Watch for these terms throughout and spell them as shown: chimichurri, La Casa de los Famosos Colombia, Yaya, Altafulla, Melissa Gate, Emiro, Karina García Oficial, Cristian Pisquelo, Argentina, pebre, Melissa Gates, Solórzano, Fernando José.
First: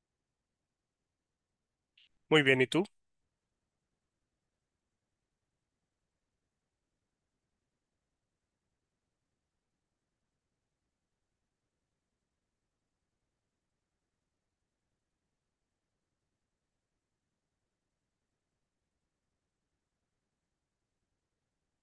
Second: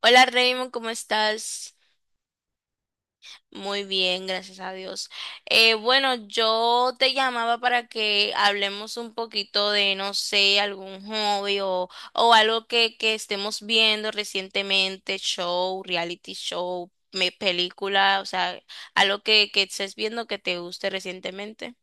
Hola Raymond, ¿cómo estás? Muy bien, ¿y tú? Muy bien, gracias a Dios. Bueno, yo te llamaba para que hablemos un poquito de, no sé, algún hobby o algo que estemos viendo recientemente, show, reality show, película, o sea, algo que estés viendo que te guste recientemente.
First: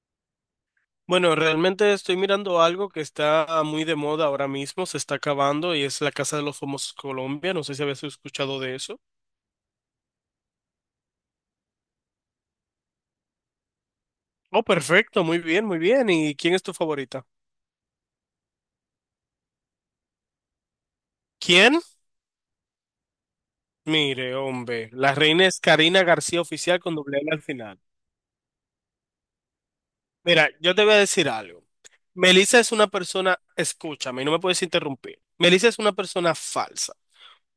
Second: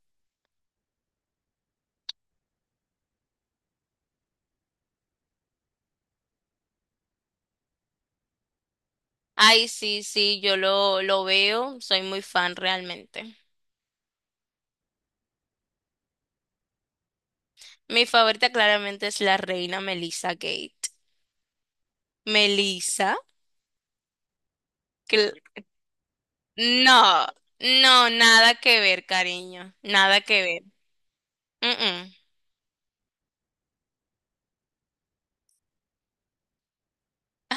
Bueno, realmente estoy mirando algo que está muy de moda ahora mismo, se está acabando y es La Casa de los Famosos Colombia. No sé si habías escuchado de eso. Ay, sí, sí, yo lo veo, soy muy fan realmente. Oh, perfecto, muy bien, muy bien. ¿Y quién es tu favorita? Mi favorita claramente es la reina Melissa Gate. ¿Quién? Melissa. Mire, hombre, la reina es Karina García Oficial con doble No, L al final. no, nada que ver, cariño, nada que Mira, ver. yo te voy a decir algo. Mm, mm. Melissa es una persona, escúchame, no me puedes interrumpir. Melissa es una persona falsa,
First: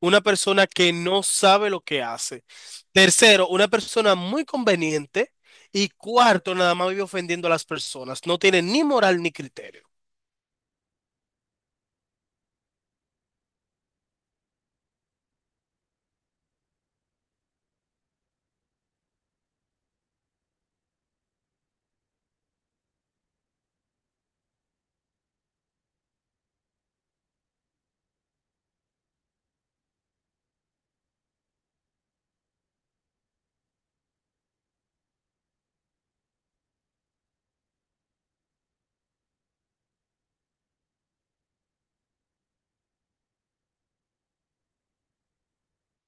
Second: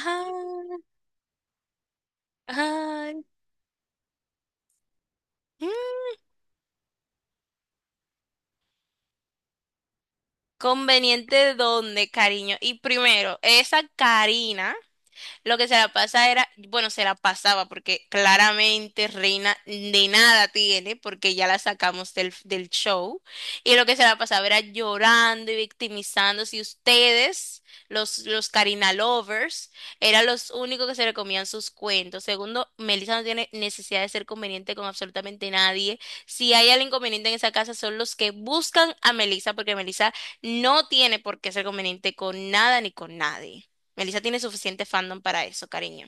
una persona que no sabe lo que hace. ay, Tercero, una persona muy conveniente. Y mm. cuarto, nada más vive ofendiendo a las personas. No tiene ni moral ni criterio. ¿Conveniente dónde, cariño? Y primero, esa Karina. Lo que se la pasa era, bueno, se la pasaba porque claramente Reina de nada tiene porque ya la sacamos del show. Y lo que se la pasaba era llorando y victimizándose. Y ustedes, los Karina lovers, eran los únicos que se le comían sus cuentos. Segundo, Melissa no tiene necesidad de ser conveniente con absolutamente nadie. Si hay alguien inconveniente en esa casa son los que buscan a Melissa porque Melissa no tiene por qué ser conveniente con nada ni con nadie. Melissa tiene suficiente fandom para eso, cariño.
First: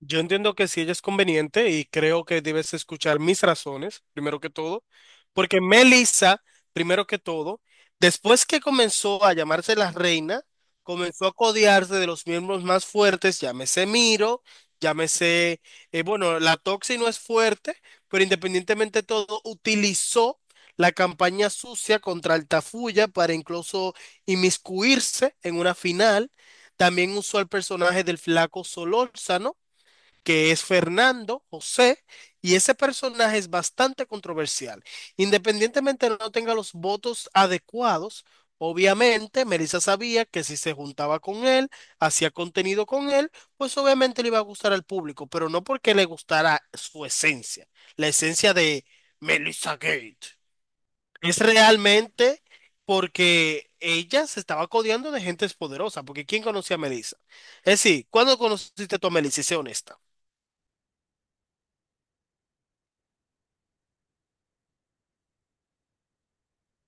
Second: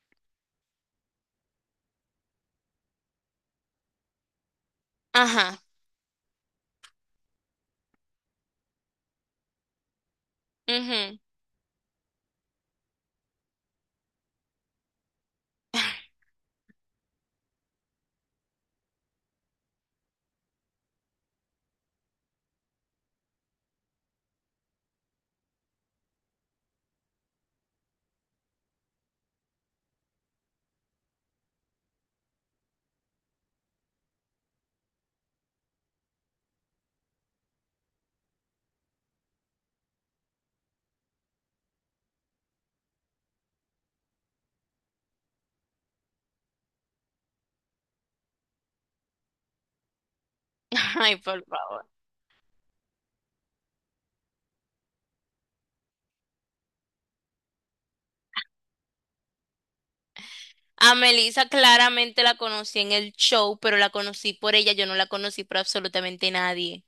Yo entiendo que si ella es conveniente y creo que debes escuchar mis razones, primero que todo, porque Ajá. Melissa, primero que todo, después que comenzó a llamarse la reina, Ujú. comenzó a codearse de los miembros más fuertes, llámese Miro, llámese, bueno, la Toxi no es fuerte, pero independientemente de todo, utilizó la campaña sucia contra Altafulla para incluso inmiscuirse en una final. También usó el personaje del flaco Solórzano, que es Fernando José, y ese personaje es bastante controversial. Independientemente de no tenga los votos adecuados, obviamente Melissa sabía que si se juntaba con él, hacía contenido con él, pues obviamente le iba a gustar al público, pero no porque le gustara su esencia, la esencia de Melissa Gate. Ay, Es por favor. realmente porque ella se estaba codeando de gente poderosa, porque ¿quién conocía a Melissa? Es decir, ¿cuándo conociste tú a Melissa? Y sé honesta. A Melissa claramente la conocí en el show, pero la conocí por ella, yo no la conocí por absolutamente nadie.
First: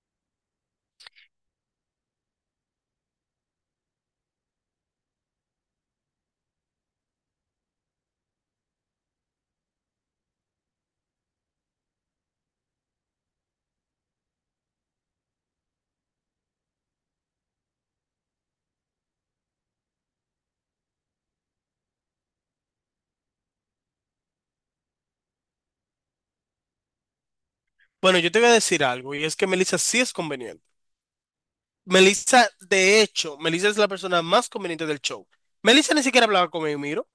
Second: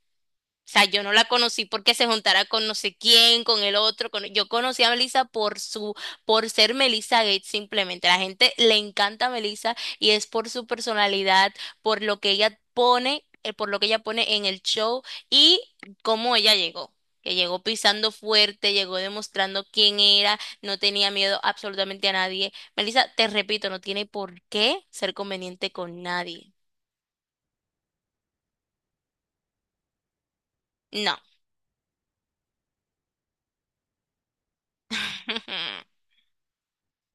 O sea, yo no la conocí porque se juntara con no sé quién, con el otro. Yo conocí a Melissa por ser Melissa Gates simplemente. La gente le encanta a Melissa y es por su personalidad, por lo que ella pone, por lo que ella pone en el show y cómo ella llegó. Que llegó pisando fuerte, llegó demostrando quién era, no tenía miedo absolutamente a nadie. Melissa, te repito, no tiene por qué ser conveniente con nadie. Bueno, yo te voy a decir algo, y es que Melissa sí es conveniente. No. Melissa, de hecho, Melissa es la persona más conveniente del show. Melissa ni siquiera hablaba con Emiro,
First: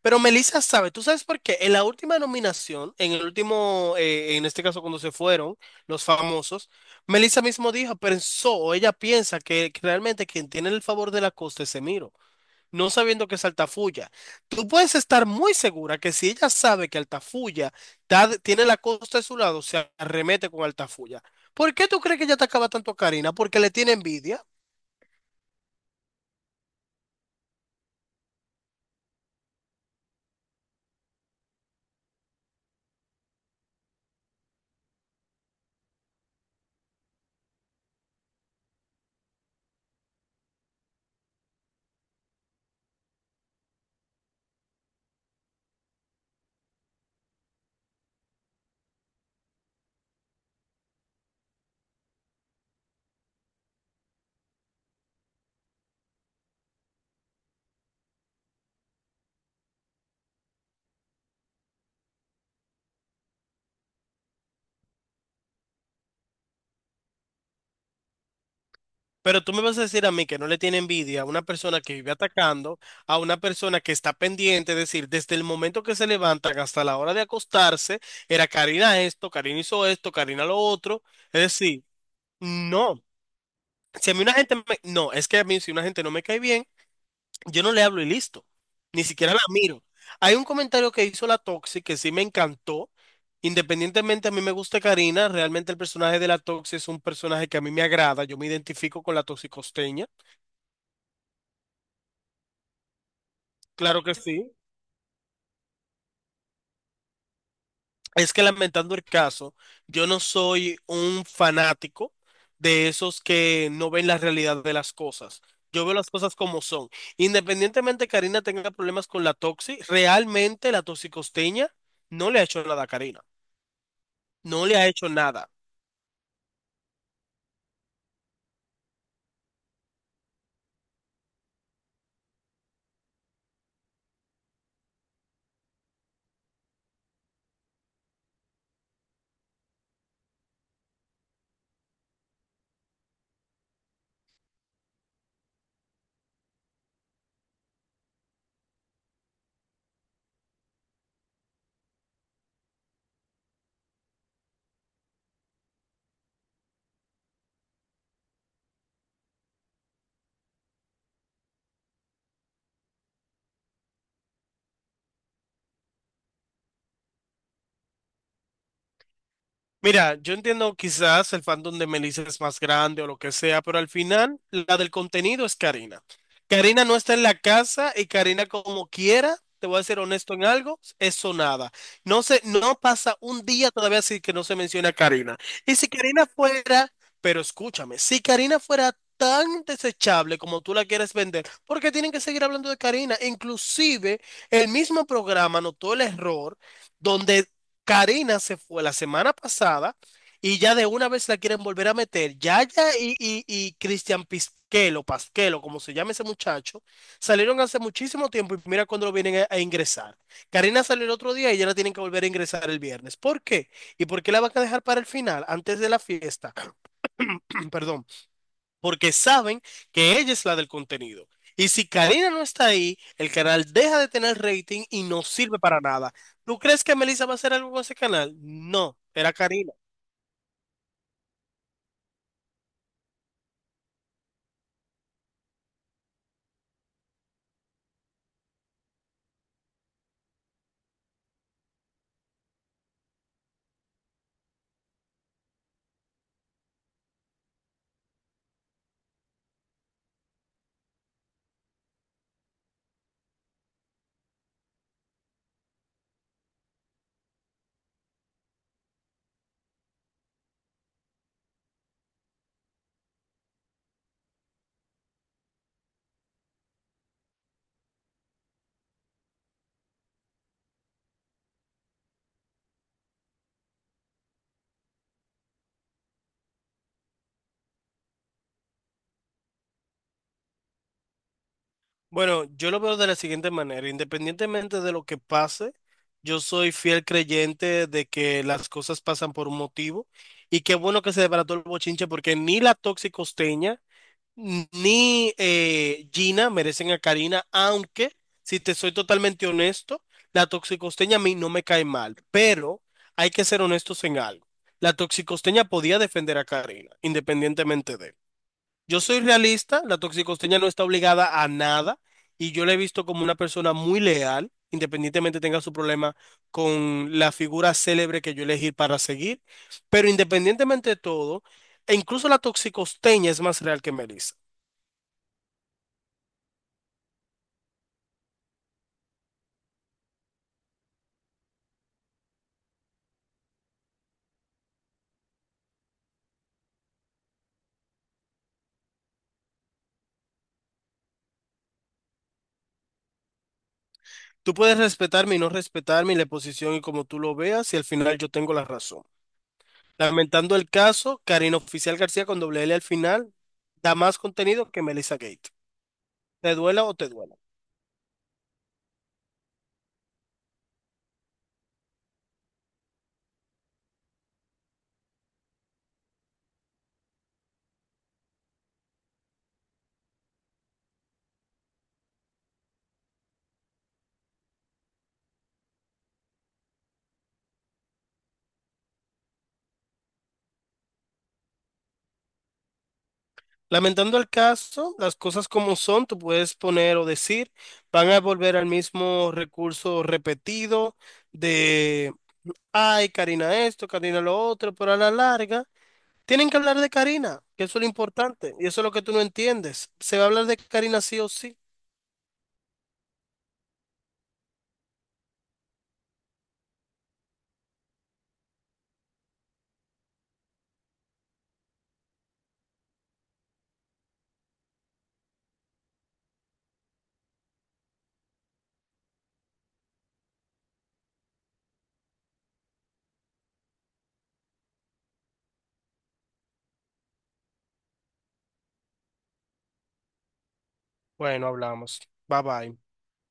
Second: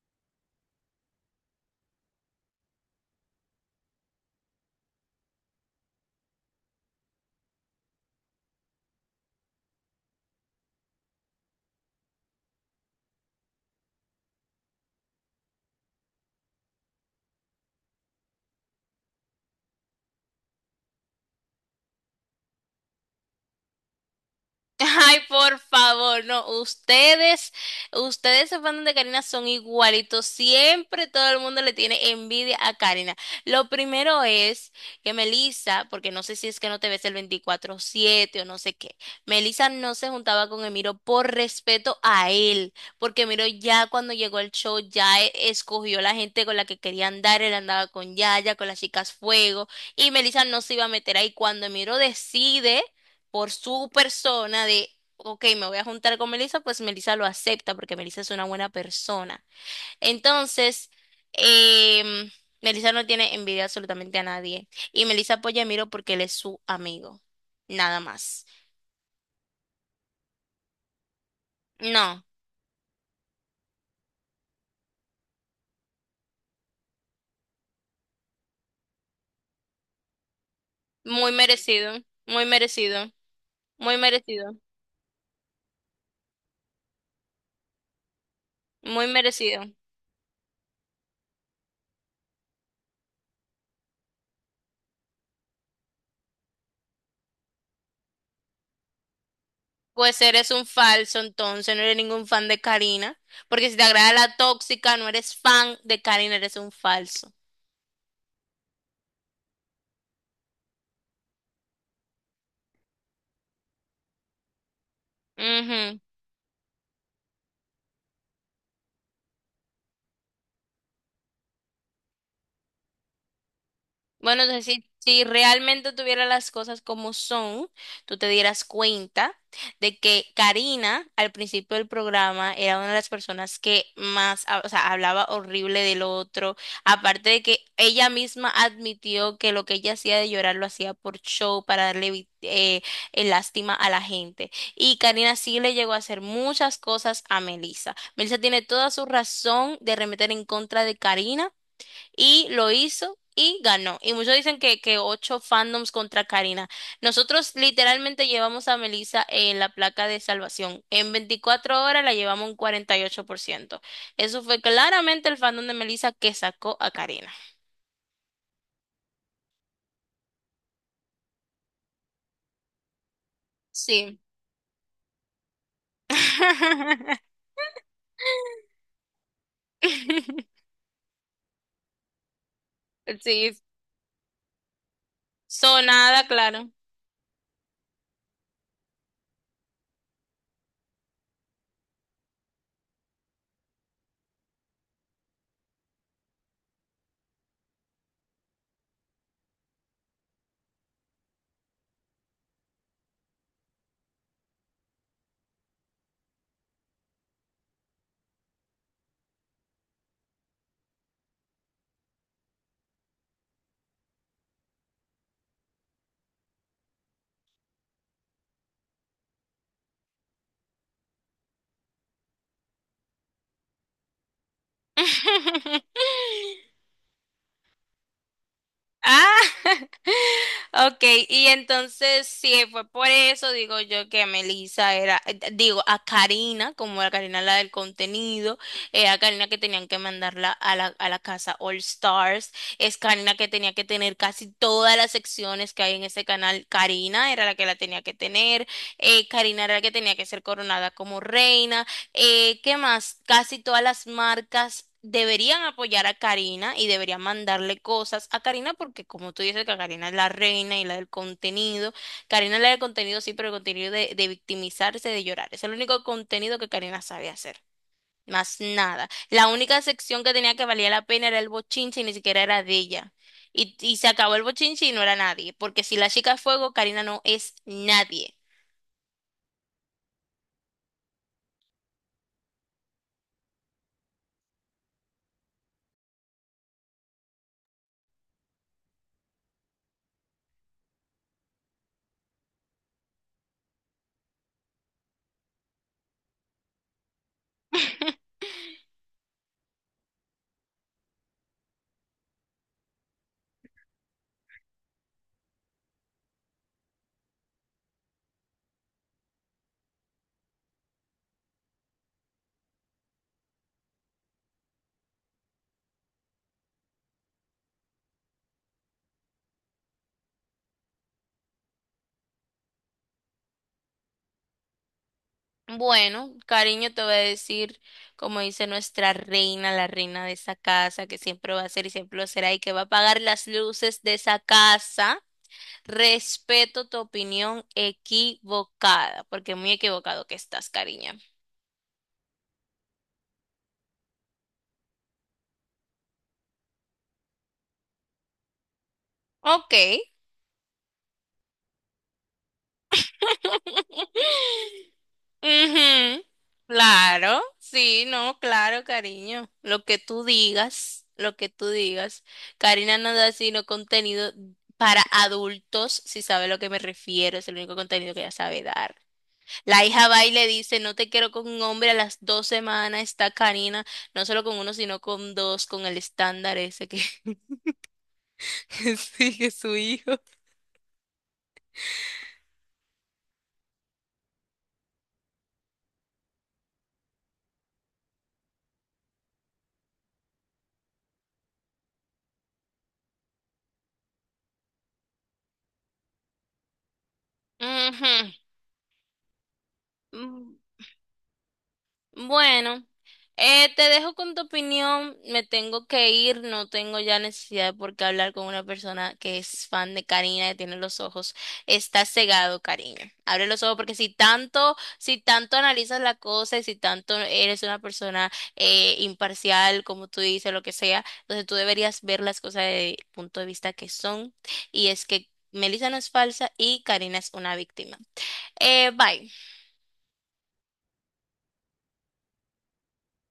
pero Melissa sabe, ¿tú sabes por qué? En la última nominación, en el último, en este caso cuando se fueron los famosos, Melissa mismo dijo, pensó, o ella piensa que realmente quien tiene el favor de la costa es Emiro, no sabiendo que es Altafulla. Tú puedes estar muy segura que si ella sabe que Altafulla tiene la costa de su lado, se arremete con Altafulla. ¿Por qué tú crees que ella te acaba tanto a Karina? Porque le tiene envidia. Ay, por favor, no, ustedes se fans de Karina son igualitos, siempre todo el mundo le tiene envidia a Karina. Lo primero es que Melissa, porque no sé si es que no te ves el 24/7 o no sé qué, Melissa no se juntaba con Emiro por respeto a él, porque Emiro ya cuando llegó al show ya escogió la gente con la que quería andar, él andaba con Yaya, con las chicas Fuego, y Melissa no se iba a meter ahí cuando Emiro decide por su persona de, ok, me voy a juntar con Melissa, pues Melissa lo acepta porque Melissa es una buena persona. Entonces, em, Melissa no tiene envidia absolutamente a nadie. Y Melissa apoya a Miro porque él es su amigo. Nada más. Pero tú me vas a decir a mí que no le tiene envidia a una persona que vive No, atacando, a una persona que está pendiente, es decir, desde el momento que se levantan hasta la hora de acostarse, era Karina esto, Karina hizo esto, Karina lo otro. muy Es decir, merecido, muy no. merecido, muy Si a mí una merecido, gente me... No, es que a mí si una gente no me cae bien, yo no le hablo y listo. Ni muy siquiera la merecido. miro. Hay un comentario que hizo la Toxi que sí me encantó. Independientemente, a mí me gusta Karina. Realmente el personaje de la Toxi es un personaje que a mí me agrada. Yo me identifico con la toxicosteña. Pues eres un falso entonces, no eres ningún fan de Karina, porque si te Claro agrada que la sí. tóxica, no eres fan de Karina, eres un falso. Es que lamentando el caso, yo no soy un fanático de esos que no ven la realidad de las cosas. Yo veo Ujú. las cosas como son. Independientemente Karina tenga problemas con la Toxi, realmente la toxicosteña no le ha hecho nada a Karina. Bueno, entonces No le ha si, hecho si nada. realmente tuviera las cosas como son, tú te dieras cuenta de que Karina al principio del programa era una de las personas que más, o sea, hablaba horrible del otro, aparte de que ella misma admitió que lo que ella hacía de llorar lo hacía por show, para darle lástima a la gente. Y Karina sí le llegó a hacer muchas cosas a Melissa. Melissa tiene toda su razón de remeter en contra de Karina y lo hizo y ganó. Y muchos dicen que ocho fandoms contra Karina. Nosotros literalmente llevamos a Melissa en la placa de salvación. En 24 horas la llevamos un 48%. Eso fue claramente el fandom de Melissa que sacó a Karina. Mira, yo entiendo quizás el fandom de Melissa es más grande o lo que sea, pero al Sí. final la del contenido es Karina. Karina no está en la casa y Karina como quiera, te voy a ser honesto en algo, es sonada. No se, no pasa un Sí, día todavía así que no se menciona a Karina. Y si Karina sonada, claro. fuera, pero escúchame, si Karina fuera tan desechable como tú la quieres vender, ¿por qué tienen que seguir hablando de Karina? Inclusive el mismo programa notó el error donde Karina se fue la semana pasada y ya de una vez la quieren volver a meter. Yaya y Cristian Pisquelo, Pasquelo, como se llama ese muchacho, salieron hace muchísimo tiempo y mira cuando lo vienen a ingresar. Karina salió el otro día y ya la tienen que volver a ingresar el viernes. ¿Por qué? ¿Y por qué la van a dejar para el final, antes de la fiesta? Perdón, porque saben que ella es la del contenido. Y si Karina no está ahí, el canal deja de tener rating y no sirve para nada. ¿Tú crees que Melissa va a hacer algo con ese canal? No, Ah. era Karina. Ok, y entonces sí, fue por eso, digo yo, que a Melissa era, digo, a Karina, como a Karina la del contenido, a Karina que tenían que mandarla a la casa All Stars, es Karina que tenía que tener casi todas las secciones que hay en ese canal, Karina era la que la tenía que tener, Karina era la que tenía que ser coronada como reina, ¿qué más? Casi todas las marcas deberían apoyar a Karina y deberían mandarle cosas a Karina porque como tú dices que Karina es la reina y la del contenido, Karina es la del contenido sí, pero el contenido de victimizarse, de llorar. Es el único contenido que Karina sabe hacer. Más nada. La única sección que tenía que valía la pena era el bochinche y ni siquiera era de ella. Y se acabó el bochinche y no era nadie, porque si la chica es fuego, Karina no es nadie. Bueno, yo lo veo de la siguiente manera, independientemente de lo que pase, yo soy fiel creyente de que las cosas pasan por un motivo y qué bueno que se desbarató el bochinche porque ni la toxicosteña ni Gina merecen a Karina, aunque, si te soy totalmente honesto, la toxicosteña a mí no me cae mal, pero hay que ser honestos en algo. La toxicosteña podía defender a Karina, independientemente de. Él. Yo soy realista, la toxicosteña no está obligada a nada y yo la he visto como una persona muy leal, independientemente tenga su problema con la figura célebre que yo elegí para seguir, pero independientemente de todo, e incluso la toxicosteña es más real que Melissa. Bueno, cariño, te voy a decir, como dice nuestra reina, la reina de esa casa, que siempre va a ser y siempre lo será, y que va a pagar las luces de esa casa. Respeto tu opinión equivocada, porque muy equivocado que estás, cariño. Tú puedes respetarme y no respetarme y la posición y como tú lo veas y al final yo tengo la razón. Ok. Lamentando el caso, Karina Oficial García con doble L al final da más contenido que Melissa Gate. Ujú, Te duela o te duela. claro, sí, no, claro, cariño. Lo que tú digas, lo que tú digas. Karina no da sino contenido para adultos, si sabe a lo que me refiero, es el único contenido que ella sabe dar. La hija va y le dice, no te quiero con un hombre a las 2 semanas, está Karina, no solo con uno, sino con dos, con el estándar ese que que sigue su hijo. Lamentando el caso, las cosas como son, tú puedes poner o decir, van a volver al mismo recurso repetido de, ay, Karina esto, Karina lo otro, pero a la larga. Tienen que hablar de Karina, que eso es lo Ujú. importante, y eso es lo que tú no entiendes. Se va a hablar Mm. de Karina sí o sí. Bueno, te dejo con tu opinión. Me tengo que ir, no tengo ya necesidad de por qué hablar con una persona que es fan de Karina, que tiene los ojos. Está cegado, Karina. Abre los ojos porque si tanto, si tanto analizas la cosa y si tanto eres una persona imparcial, como tú dices, lo que sea, entonces tú deberías ver las cosas desde el punto de vista que son. Y es que Melissa no es falsa y Karina es una víctima. Bye. Bueno, hablamos. Bye bye.